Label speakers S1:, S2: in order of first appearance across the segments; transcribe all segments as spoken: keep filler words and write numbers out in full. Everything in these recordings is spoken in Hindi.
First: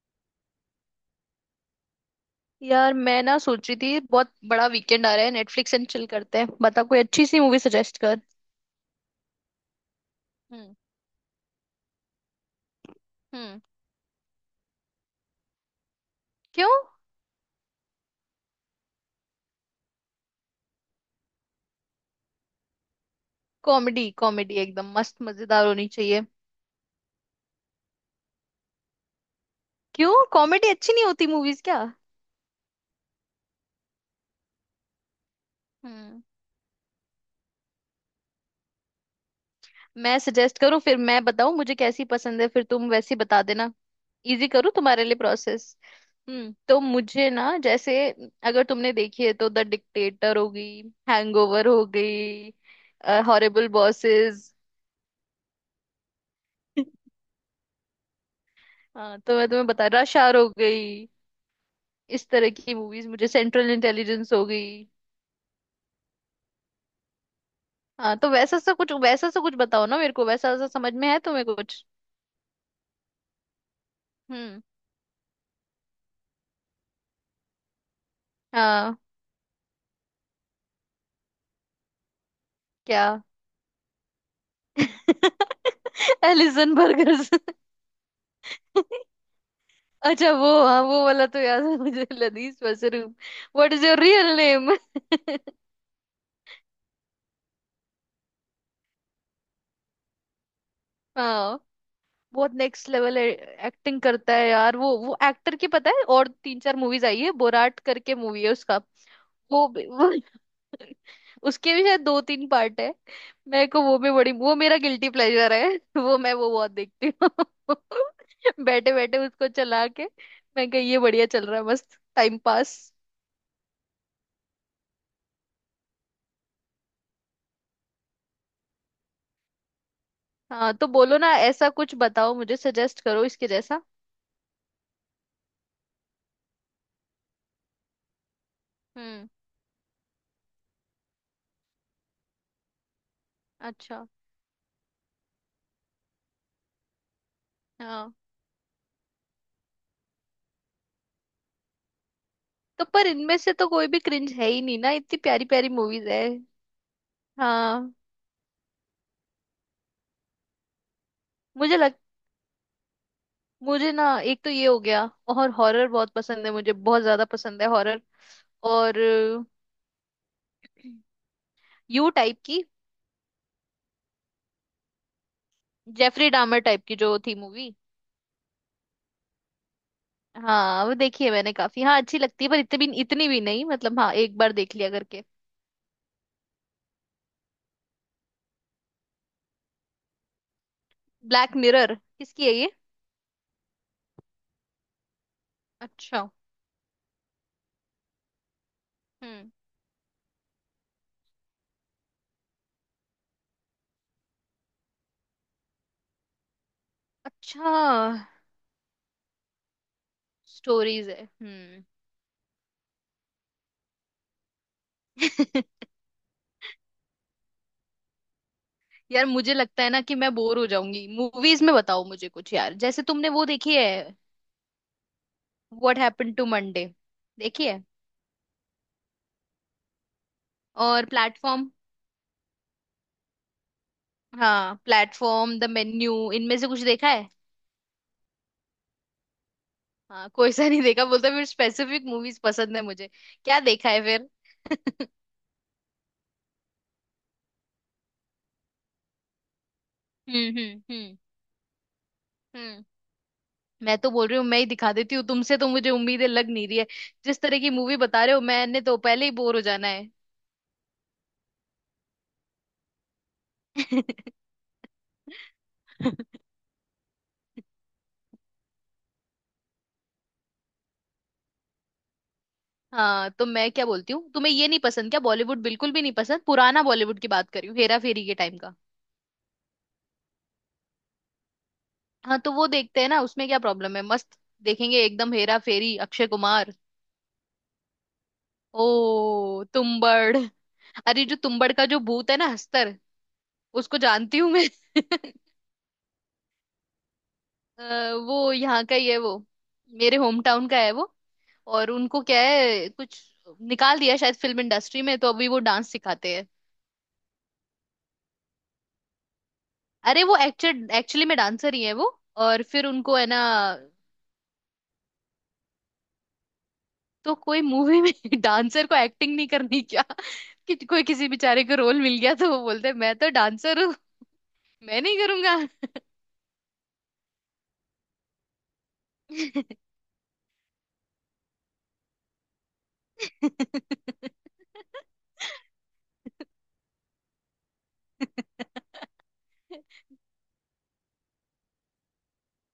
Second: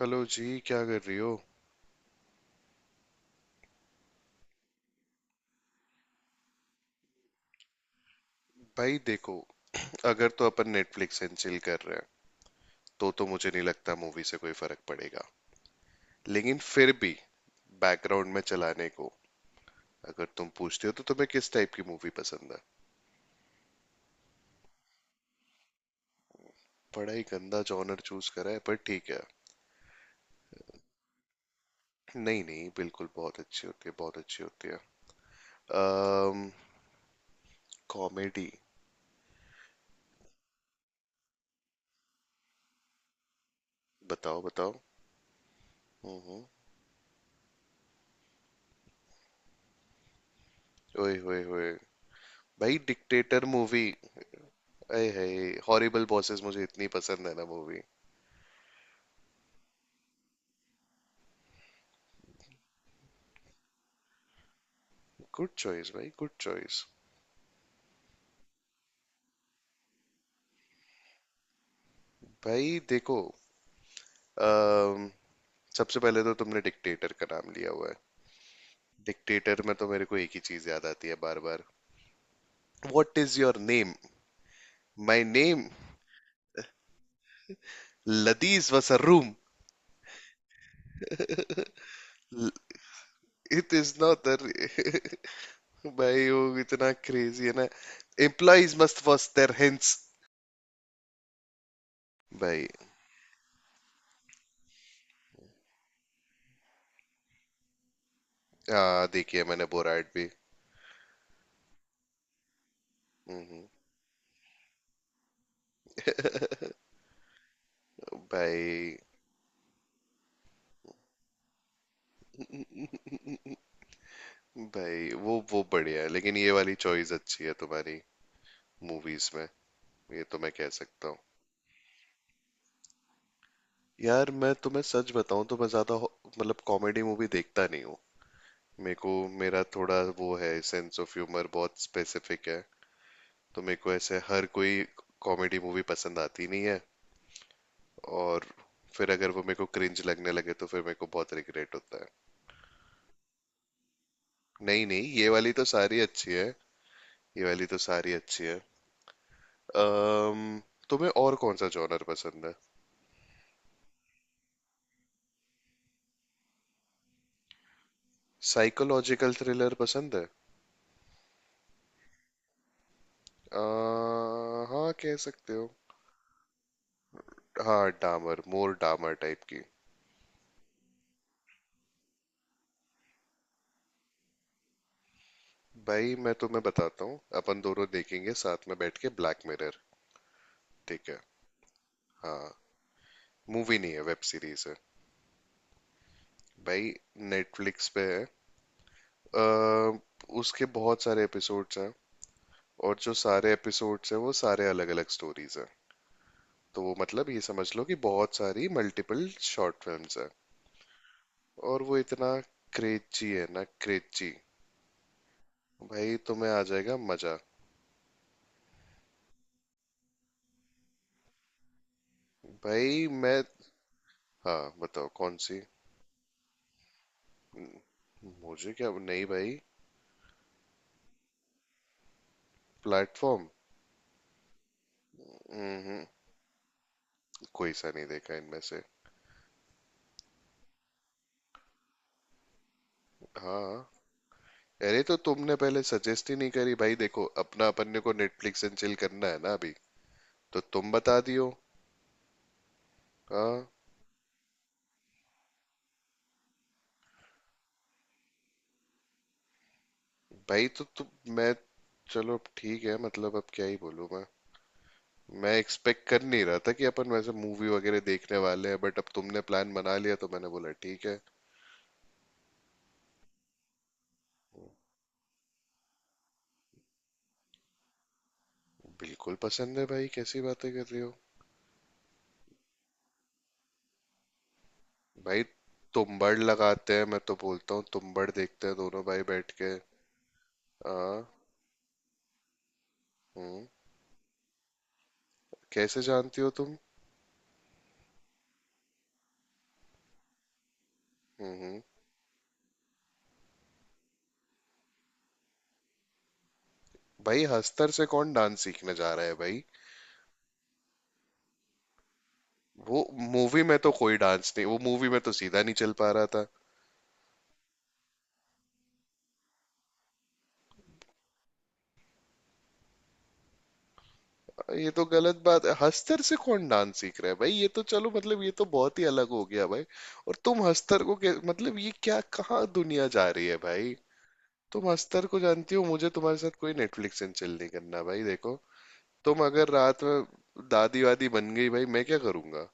S1: हेलो जी, क्या कर रही हो?
S2: यार, मैं ना सोच रही थी बहुत बड़ा वीकेंड आ रहा है। नेटफ्लिक्स एंड चिल करते हैं। बता कोई अच्छी सी मूवी सजेस्ट कर।
S1: भाई देखो। अगर तो अपन
S2: हम्म।
S1: नेटफ्लिक्स एंड चिल कर रहे हैं, तो तो मुझे
S2: हम्म।
S1: नहीं लगता मूवी से कोई फर्क पड़ेगा। लेकिन
S2: क्यों?
S1: फिर भी, बैकग्राउंड में चलाने को। अगर तुम पूछते हो तो, तुम्हें किस टाइप की मूवी पसंद है?
S2: कॉमेडी कॉमेडी एकदम मस्त मजेदार होनी चाहिए।
S1: बड़ा ही गंदा जॉनर चूज करा है, पर ठीक है।
S2: क्यों, कॉमेडी अच्छी नहीं होती मूवीज क्या?
S1: नहीं नहीं, बिल्कुल बहुत अच्छी होती है, बहुत अच्छी होती है।
S2: हम्म।
S1: अम्म कॉमेडी।
S2: मैं सजेस्ट करूँ फिर? मैं बताऊँ मुझे कैसी पसंद है, फिर तुम वैसी बता देना।
S1: बताओ
S2: इजी करूँ
S1: बताओ।
S2: तुम्हारे लिए प्रोसेस।
S1: हम्म हम्म।
S2: हम्म तो मुझे ना, जैसे, अगर तुमने देखी है, तो द डिक्टेटर हो गई,
S1: ओए होए
S2: हैंगओवर
S1: होए।
S2: हो गई,
S1: भाई, डिक्टेटर
S2: हॉरिबल
S1: मूवी।
S2: बॉसेस।
S1: अय है। हॉरिबल बॉसेस मुझे इतनी पसंद है ना मूवी।
S2: हाँ तो मैं तुम्हें बता, रश आवर हो गई, इस तरह की मूवीज मुझे, सेंट्रल इंटेलिजेंस हो गई।
S1: गुड चॉइस भाई, गुड चॉइस।
S2: हाँ तो वैसा सा कुछ, वैसा सा कुछ बताओ ना मेरे को। वैसा सा समझ में है तुम्हें कुछ?
S1: भाई देखो।
S2: हम्म।
S1: अम, सबसे पहले तो तुमने डिक्टेटर का नाम लिया हुआ है।
S2: हाँ।
S1: डिक्टेटर में तो मेरे को एक ही चीज याद आती है बार बार।
S2: क्या?
S1: What is your name? My name.
S2: Allison burgers.
S1: लदीज was a room.
S2: अच्छा वो, हाँ, वो वाला तो याद है मुझे, ladies mushroom. What
S1: it
S2: is
S1: is
S2: your
S1: not.
S2: Real name?
S1: भाई वो इतना क्रेजी है ना। Employees must wash their hands.
S2: हाँ, बहुत
S1: भाई,
S2: नेक्स्ट लेवल एक्टिंग करता है यार वो वो एक्टर की पता है, और तीन चार मूवीज आई है, बोराट करके मूवी है उसका।
S1: हाँ देखिए मैंने
S2: वो,
S1: बोराइट
S2: भी-
S1: भी।
S2: उसके भी शायद दो तीन पार्ट है।
S1: हम्म।
S2: मेरे को वो भी बड़ी वो, मेरा गिल्टी प्लेजर है। वो मैं वो बहुत देखती हूँ। बैठे
S1: भाई।
S2: बैठे उसको चला के, मैं कही ये बढ़िया चल रहा है, मस्त टाइम पास।
S1: भाई, वो वो बढ़िया है लेकिन ये वाली चॉइस अच्छी है तुम्हारी। मूवीज में। ये तो मैं कह
S2: हाँ तो
S1: सकता
S2: बोलो
S1: हूँ।
S2: ना, ऐसा कुछ बताओ मुझे, सजेस्ट करो इसके जैसा।
S1: यार, मैं तुम्हें सच बताऊं तो मैं ज्यादा हो- मतलब कॉमेडी मूवी देखता नहीं हूँ। मेरे को।
S2: हम्म।
S1: मेरा थोड़ा वो है, सेंस ऑफ ह्यूमर बहुत स्पेसिफिक है। तो मेरे को
S2: अच्छा।
S1: ऐसे हर कोई कॉमेडी मूवी पसंद आती नहीं है।
S2: हाँ।
S1: और फिर अगर वो मेरे को क्रिंज लगने लगे, तो फिर मेरे को बहुत रिग्रेट होता है।
S2: तो पर इनमें से तो कोई भी क्रिंज है ही नहीं
S1: नहीं
S2: ना,
S1: नहीं,
S2: इतनी
S1: ये
S2: प्यारी
S1: वाली तो
S2: प्यारी
S1: सारी
S2: मूवीज है।
S1: अच्छी है। ये वाली तो
S2: हाँ।
S1: सारी अच्छी है। अम्म तुम्हें और कौन सा
S2: मुझे लग
S1: जॉनर पसंद है?
S2: मुझे ना एक तो ये हो गया, और हॉरर बहुत पसंद है मुझे, बहुत ज्यादा पसंद है हॉरर। और
S1: साइकोलॉजिकल थ्रिलर पसंद है।
S2: यू टाइप की,
S1: अ, हाँ कह सकते हो।
S2: जेफरी डामर टाइप की जो थी मूवी।
S1: हाँ, डामर मोर डामर टाइप की।
S2: हाँ वो देखी है मैंने काफी, हाँ अच्छी लगती है पर इतनी भी इतनी भी नहीं मतलब, हाँ एक बार देख लिया करके।
S1: भाई, मैं तुम्हें बताता हूँ, अपन दोनों देखेंगे साथ में बैठ के ब्लैक मिरर। ठीक है।
S2: ब्लैक मिरर किसकी
S1: हाँ।
S2: है ये?
S1: मूवी नहीं है, वेब सीरीज है।
S2: अच्छा।
S1: भाई। नेटफ्लिक्स पे है। अ,
S2: हम्म।
S1: उसके बहुत सारे एपिसोड्स हैं। और जो सारे एपिसोड्स हैं वो सारे अलग अलग स्टोरीज हैं। तो वो मतलब, ये समझ लो कि बहुत
S2: अच्छा।
S1: सारी मल्टीपल शॉर्ट फिल्म्स हैं।
S2: स्टोरीज है।
S1: और
S2: हम्म।
S1: वो इतना। क्रेची है ना क्रेची। भाई तुम्हें आ जाएगा मजा।
S2: यार मुझे लगता है ना कि मैं बोर हो जाऊंगी मूवीज में। बताओ मुझे कुछ यार, जैसे
S1: भाई
S2: तुमने
S1: मैं।
S2: वो देखी है,
S1: हाँ बताओ कौन सी।
S2: व्हाट हैपेंड टू मंडे, देखी है?
S1: मुझे क्या नहीं भाई।
S2: और प्लेटफॉर्म।
S1: प्लेटफॉर्म।
S2: हाँ, प्लेटफॉर्म, द
S1: हम्म।
S2: मेन्यू, इनमें से कुछ देखा है?
S1: कोई सा नहीं देखा इनमें से।
S2: हाँ कोई सा नहीं देखा बोलता, फिर स्पेसिफिक मूवीज पसंद है मुझे। क्या
S1: हाँ।
S2: देखा है फिर?
S1: अरे, तो तुमने पहले सजेस्ट ही नहीं करी। भाई देखो, अपना अपन ने को नेटफ्लिक्स एंड चिल करना है ना अभी।
S2: हम्म।
S1: तो
S2: हम्म।
S1: तुम
S2: हम्म।
S1: बता दियो।
S2: हम्म।
S1: हाँ।
S2: मैं तो बोल रही हूँ, मैं ही दिखा देती हूँ, तुमसे तो मुझे उम्मीदें लग नहीं रही है। जिस तरह की मूवी बता रहे हो, मैंने तो पहले ही बोर हो जाना है।
S1: भाई तो तुम। मैं। चलो अब ठीक है, मतलब अब क्या ही बोलूं मैं। मैं एक्सपेक्ट कर नहीं रहा था कि अपन वैसे मूवी वगैरह देखने वाले हैं, बट अब तुमने प्लान बना लिया तो मैंने बोला ठीक है।
S2: हाँ तो मैं क्या बोलती हूँ, तुम्हें ये नहीं पसंद क्या? बॉलीवुड बिल्कुल भी नहीं पसंद? पुराना बॉलीवुड की बात कर रही हूँ, हेरा फेरी के टाइम का।
S1: बिल्कुल पसंद है भाई, कैसी बातें कर रही हो?
S2: हाँ तो वो देखते हैं ना, उसमें क्या प्रॉब्लम है, मस्त देखेंगे एकदम,
S1: भाई,
S2: हेरा फेरी, अक्षय
S1: तुम्बाड़
S2: कुमार।
S1: लगाते हैं, मैं तो बोलता हूँ तुम्बाड़ देखते हैं दोनों भाई बैठ
S2: ओ
S1: के।
S2: तुम्बड़। अरे
S1: हाँ।
S2: जो तुम्बड़ का जो भूत है ना, हस्तर,
S1: हम्म।
S2: उसको जानती हूँ मैं।
S1: कैसे जानती हो तुम?
S2: अ, वो यहाँ का ही है वो, मेरे होम टाउन का है वो।
S1: हम्म हम्म।
S2: और उनको क्या है कुछ, निकाल दिया शायद फिल्म इंडस्ट्री में, तो अभी वो डांस सिखाते हैं।
S1: भाई, हस्तर से कौन डांस सीखने जा रहा है भाई?
S2: अरे वो एक्चुअल एक्चुअली में डांसर ही है वो। और फिर
S1: वो
S2: उनको है ना,
S1: मूवी में तो कोई डांस नहीं, वो मूवी में तो सीधा नहीं चल पा रहा था।
S2: तो कोई मूवी में। डांसर को एक्टिंग नहीं करनी क्या? कि कोई किसी बेचारे को रोल मिल गया तो वो बोलते हैं मैं तो डांसर हूँ,
S1: ये
S2: मैं
S1: तो
S2: नहीं
S1: गलत
S2: करूंगा।
S1: बात है। हस्तर से कौन डांस सीख रहा है भाई? ये तो चलो, मतलब ये तो बहुत ही अलग हो गया भाई। और तुम हस्तर को कै- मतलब ये क्या, कहाँ दुनिया जा रही है भाई? तुम हस्तर को जानती हो, मुझे तुम्हारे साथ कोई नेटफ्लिक्स एंड चिल नहीं करना। भाई देखो, तुम अगर रात में दादी वादी बन गई भाई, मैं क्या करूंगा?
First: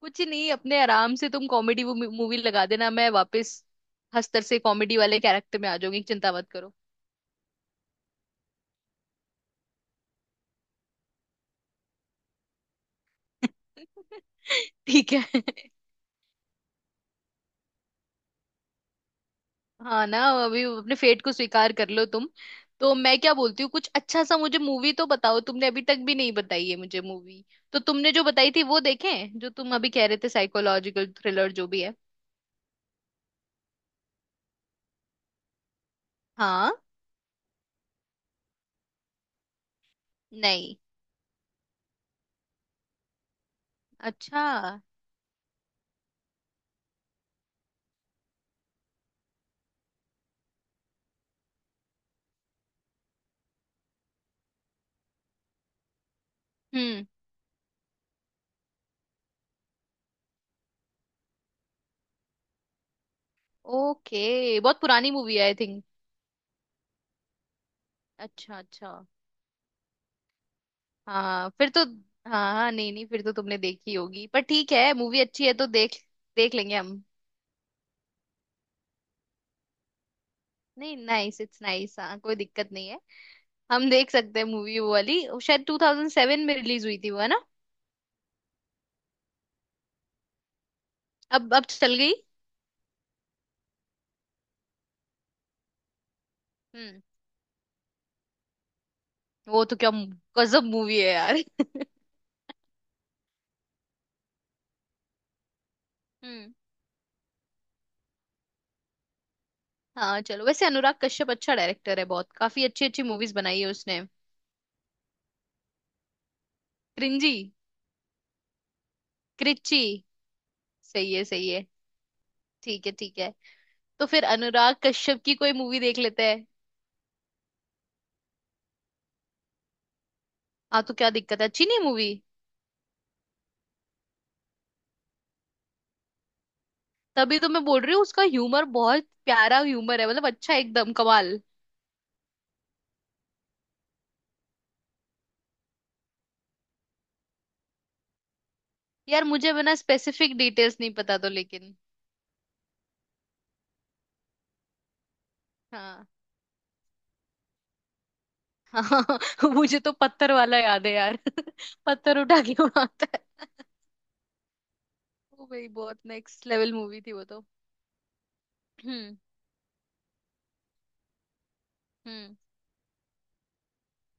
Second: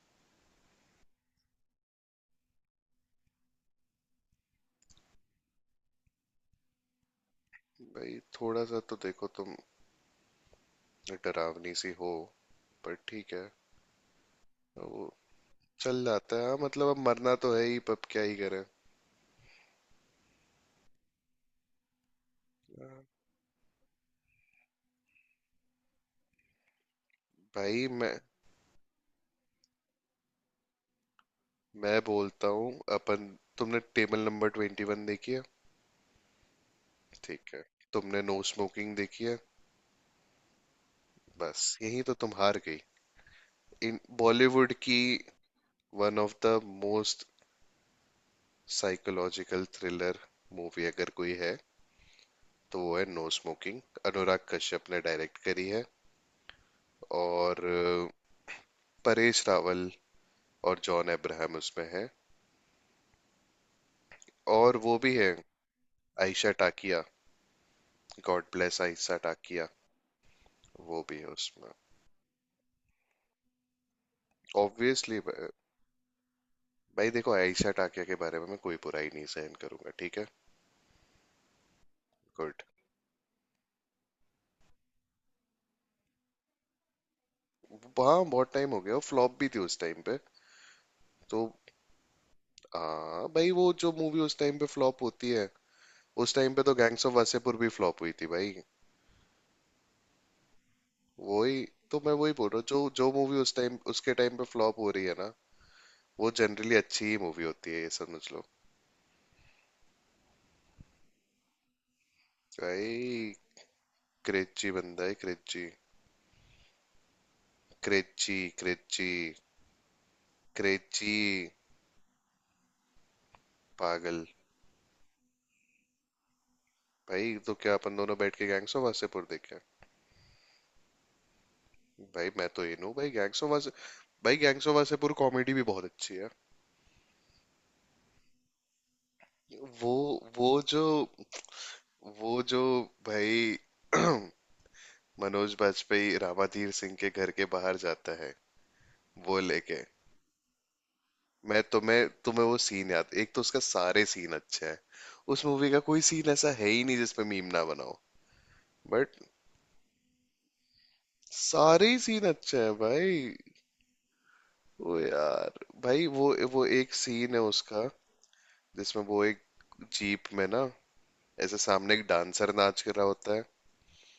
S2: कुछ नहीं, अपने आराम से तुम कॉमेडी मूवी लगा देना, मैं वापस हस्तर से कॉमेडी वाले कैरेक्टर में आ जाऊंगी, चिंता मत करो।
S1: भाई थोड़ा सा तो देखो तुम। डरावनी सी हो। पर ठीक है। वो।
S2: ठीक है।
S1: चल जाता है हाँ, मतलब अब मरना तो है ही, पर अब क्या ही करें।
S2: हाँ ना। अभी अपने फेट को स्वीकार कर लो तुम। तो मैं क्या बोलती हूँ कुछ अच्छा सा, मुझे मूवी तो बताओ, तुमने अभी तक भी नहीं बताई है मुझे मूवी। तो
S1: भाई मैं।
S2: तुमने जो बताई थी वो देखें, जो तुम अभी कह रहे थे, साइकोलॉजिकल थ्रिलर जो भी है।
S1: मैं बोलता हूँ। अपन। तुमने टेबल नंबर ट्वेंटी वन देखी है?
S2: हाँ।
S1: ठीक है। तुमने नो स्मोकिंग देखी है?
S2: नहीं।
S1: बस यही तो तुम हार गई। इन
S2: अच्छा।
S1: बॉलीवुड की। One of the most, psychological thriller, movie अगर कोई है, तो वो है नो स्मोकिंग। अनुराग कश्यप ने डायरेक्ट करी है।
S2: हम्म।
S1: और अ, परेश रावल, और जॉन अब्राहम उसमें है।
S2: ओके,
S1: और
S2: बहुत
S1: वो
S2: पुरानी
S1: भी है,
S2: मूवी है I think.
S1: Ayesha Takia. God
S2: अच्छा
S1: ब्लेस
S2: अच्छा।
S1: आयशा टाकिया। वो भी है
S2: हाँ
S1: उसमें।
S2: फिर तो, हाँ हाँ, नहीं नहीं, फिर तो तुमने देखी होगी, पर ठीक है,
S1: ऑब्वियसली
S2: मूवी अच्छी
S1: भाई।
S2: है तो देख, देख लेंगे हम।
S1: देखो, आयशा टाकिया के बारे में मैं कोई बुराई नहीं सहन करूंगा, ठीक है?
S2: नहीं, नाइस, इट्स नाइस, हाँ कोई
S1: गुड।
S2: दिक्कत नहीं है। हम देख सकते हैं मूवी, वो वाली वो शायद टू थाउज़ेंड सेवन में रिलीज हुई थी वो, है ना?
S1: वहाँ बहुत टाइम हो गया, फ्लॉप भी थी उस टाइम पे। तो।
S2: अब अब चल गई।
S1: हाँ भाई, वो जो मूवी उस टाइम पे फ्लॉप होती है, उस टाइम पे तो
S2: हम्म।
S1: गैंग्स ऑफ वासेपुर भी फ्लॉप हुई थी भाई।
S2: वो तो क्या मु- गजब मूवी है यार।
S1: वही। तो मैं वही बोल रहा हूँ, जो जो मूवी उस टाइम उसके टाइम पे फ्लॉप हो रही है ना, वो
S2: हम्म।
S1: जनरली अच्छी ही मूवी होती है, ये समझ लो।
S2: हाँ चलो, वैसे अनुराग कश्यप अच्छा डायरेक्टर है, बहुत काफी अच्छी अच्छी
S1: भाई
S2: मूवीज बनाई है उसने।
S1: क्रेची बंदा है, क्रेची।
S2: क्रिंजी।
S1: क्रेची क्रेची।
S2: क्रिची।
S1: क्रेची।
S2: सही है सही है। ठीक है ठीक है। तो
S1: पागल।
S2: फिर अनुराग कश्यप की कोई मूवी देख लेते हैं।
S1: भाई, तो क्या अपन दोनों बैठ के गैंग्स ऑफ वासेपुर देखे हैं?
S2: हाँ तो क्या दिक्कत है, अच्छी नहीं मूवी?
S1: भाई मैं तो ये हूँ भाई, गैंग्स ऑफ वासे। भाई, गैंग्स ऑफ वासेपुर कॉमेडी भी बहुत अच्छी है।
S2: तभी तो मैं बोल रही हूँ, उसका ह्यूमर बहुत प्यारा
S1: वो।
S2: ह्यूमर है मतलब,
S1: वो
S2: अच्छा
S1: जो।
S2: एकदम कमाल।
S1: वो जो। भाई। मनोज बाजपेयी रामाधीर सिंह के घर के बाहर जाता है।
S2: यार
S1: वो
S2: मुझे बिना
S1: लेके।
S2: स्पेसिफिक डिटेल्स नहीं पता तो,
S1: मैं
S2: लेकिन
S1: तुम्हें तुम्हें वो सीन याद, एक तो उसका सारे सीन अच्छे हैं। उस मूवी का कोई
S2: हाँ
S1: सीन ऐसा है ही नहीं जिसपे मीम ना बनाओ।
S2: हाँ।
S1: बट।
S2: मुझे तो पत्थर वाला याद है यार,
S1: सारे ही
S2: पत्थर
S1: सीन
S2: उठा के
S1: अच्छे हैं
S2: उड़ाता
S1: भाई।
S2: है।
S1: ओ
S2: वो
S1: यार।
S2: भाई बहुत
S1: भाई वो
S2: नेक्स्ट
S1: वो
S2: लेवल
S1: एक
S2: मूवी थी वो
S1: सीन है
S2: तो।
S1: उसका, जिसमें
S2: हम्म।
S1: वो एक, जीप में ना, ऐसे सामने एक
S2: हम्म।
S1: डांसर नाच कर रहा होता है।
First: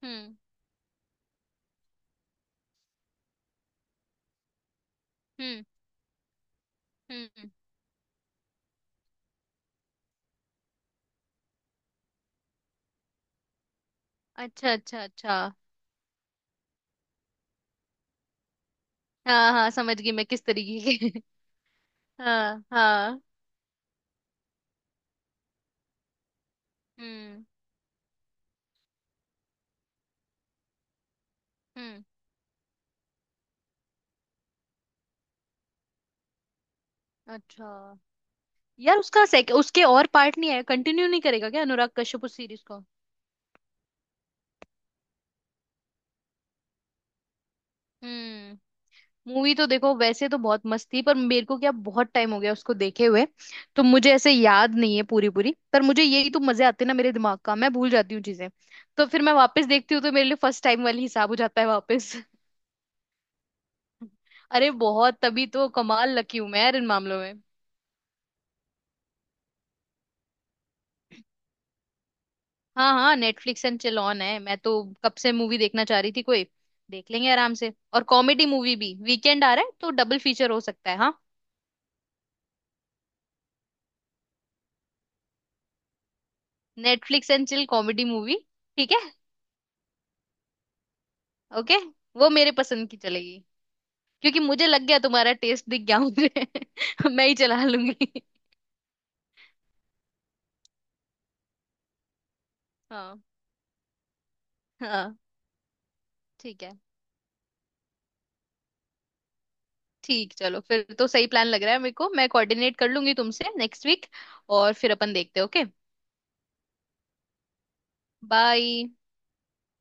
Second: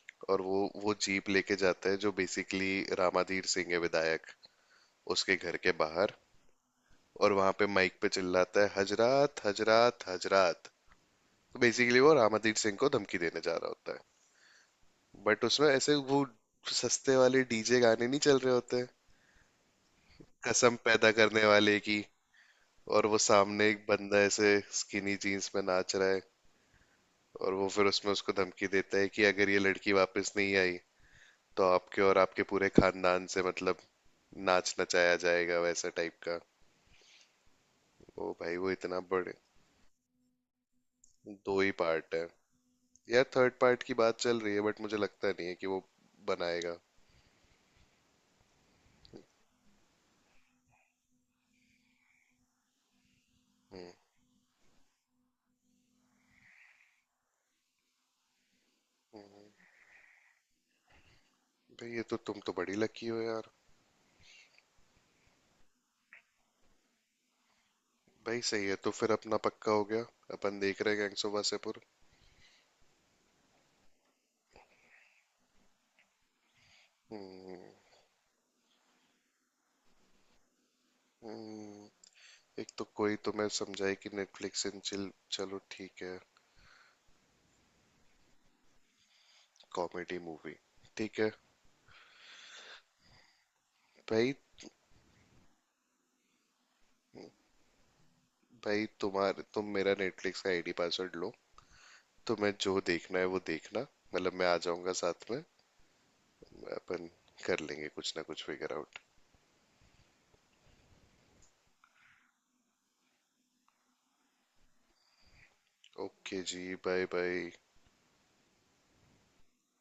S2: हम्म।
S1: और वो। वो जीप लेके जाता है, जो बेसिकली, रामाधीर सिंह है विधायक, उसके घर
S2: हम्म।
S1: के बाहर। और
S2: हम्म।
S1: वहां पे माइक पे चिल्लाता है, हजरात हजरात हजरात। तो बेसिकली वो रामाधीर सिंह को धमकी देने जा रहा होता है।
S2: अच्छा अच्छा अच्छा।
S1: बट उसमें ऐसे वो, सस्ते वाले डी जे गाने नहीं चल रहे होते,
S2: हाँ हाँ, समझ गई मैं किस
S1: कसम
S2: तरीके
S1: पैदा
S2: के।
S1: करने वाले की।
S2: हाँ
S1: और वो
S2: हाँ।
S1: सामने एक बंदा ऐसे स्किनी जीन्स में नाच रहा है।
S2: हम्म।
S1: और वो फिर उसमें उसको धमकी देता है कि अगर ये लड़की वापस नहीं आई, तो आपके
S2: हम्म।
S1: और आपके पूरे खानदान से, मतलब, नाच नचाया जाएगा वैसा टाइप का।
S2: अच्छा।
S1: ओ भाई वो
S2: यार
S1: इतना
S2: उसका
S1: बड़े।
S2: सेक उसके और पार्ट नहीं आया? कंटिन्यू नहीं करेगा
S1: दो
S2: क्या
S1: ही
S2: अनुराग
S1: पार्ट है।
S2: कश्यप उस सीरीज को?
S1: यार, थर्ड पार्ट की बात चल रही है, बट मुझे लगता नहीं है कि वो बनाएगा।
S2: हम्म। मूवी तो देखो वैसे तो बहुत मस्त थी, पर मेरे को क्या, बहुत टाइम हो गया उसको देखे हुए। तो
S1: हम्म।
S2: मुझे ऐसे याद नहीं है पूरी पूरी, पर मुझे यही तो मजे आते हैं ना मेरे दिमाग का, मैं भूल जाती हूँ चीजें। तो फिर मैं वापस देखती हूँ तो मेरे लिए फर्स्ट टाइम वाली हिसाब हो जाता है
S1: भाई, ये
S2: वापस।
S1: तो तुम तो बड़ी लकी हो यार।
S2: अरे बहुत, तभी तो कमाल लकी हूँ मैं यार इन मामलों में।
S1: भाई सही है, तो फिर अपना पक्का हो गया। अपन देख रहे हैं गैंग्स ऑफ वासेपुर।
S2: हाँ हाँ, नेटफ्लिक्स एंड चिल ऑन है मैं तो, कब से मूवी देखना चाह रही थी कोई। देख लेंगे आराम से,
S1: हम्म।
S2: और कॉमेडी मूवी भी, वीकेंड आ रहा है तो डबल फीचर हो सकता है, हाँ।
S1: हम्म। एक तो कोई तो मैं समझाई कि नेटफ्लिक्स एंड चिल। चलो ठीक है।
S2: Netflix and chill comedy movie. ठीक है।
S1: Comedy movie. ठीक है।
S2: ओके। वो मेरे पसंद की चलेगी,
S1: भाई।
S2: क्योंकि मुझे लग गया, तुम्हारा टेस्ट दिख गया मुझे। मैं ही चला लूंगी।
S1: भाई तुम्हारे तुम मेरा नेटफ्लिक्स का आई डी पासवर्ड लो। तुम्हें जो देखना
S2: हाँ।
S1: है वो देखना। मतलब, मैं आ जाऊंगा
S2: हाँ।
S1: साथ में।
S2: ठीक है।
S1: अपन। कर लेंगे कुछ ना कुछ फिगर आउट।
S2: ठीक, चलो फिर तो सही प्लान लग रहा है मेरे को, मैं कोऑर्डिनेट कर लूंगी तुमसे नेक्स्ट वीक, और फिर अपन देखते हैं। ओके।
S1: ओके जी, बाय बाय।
S2: बाय।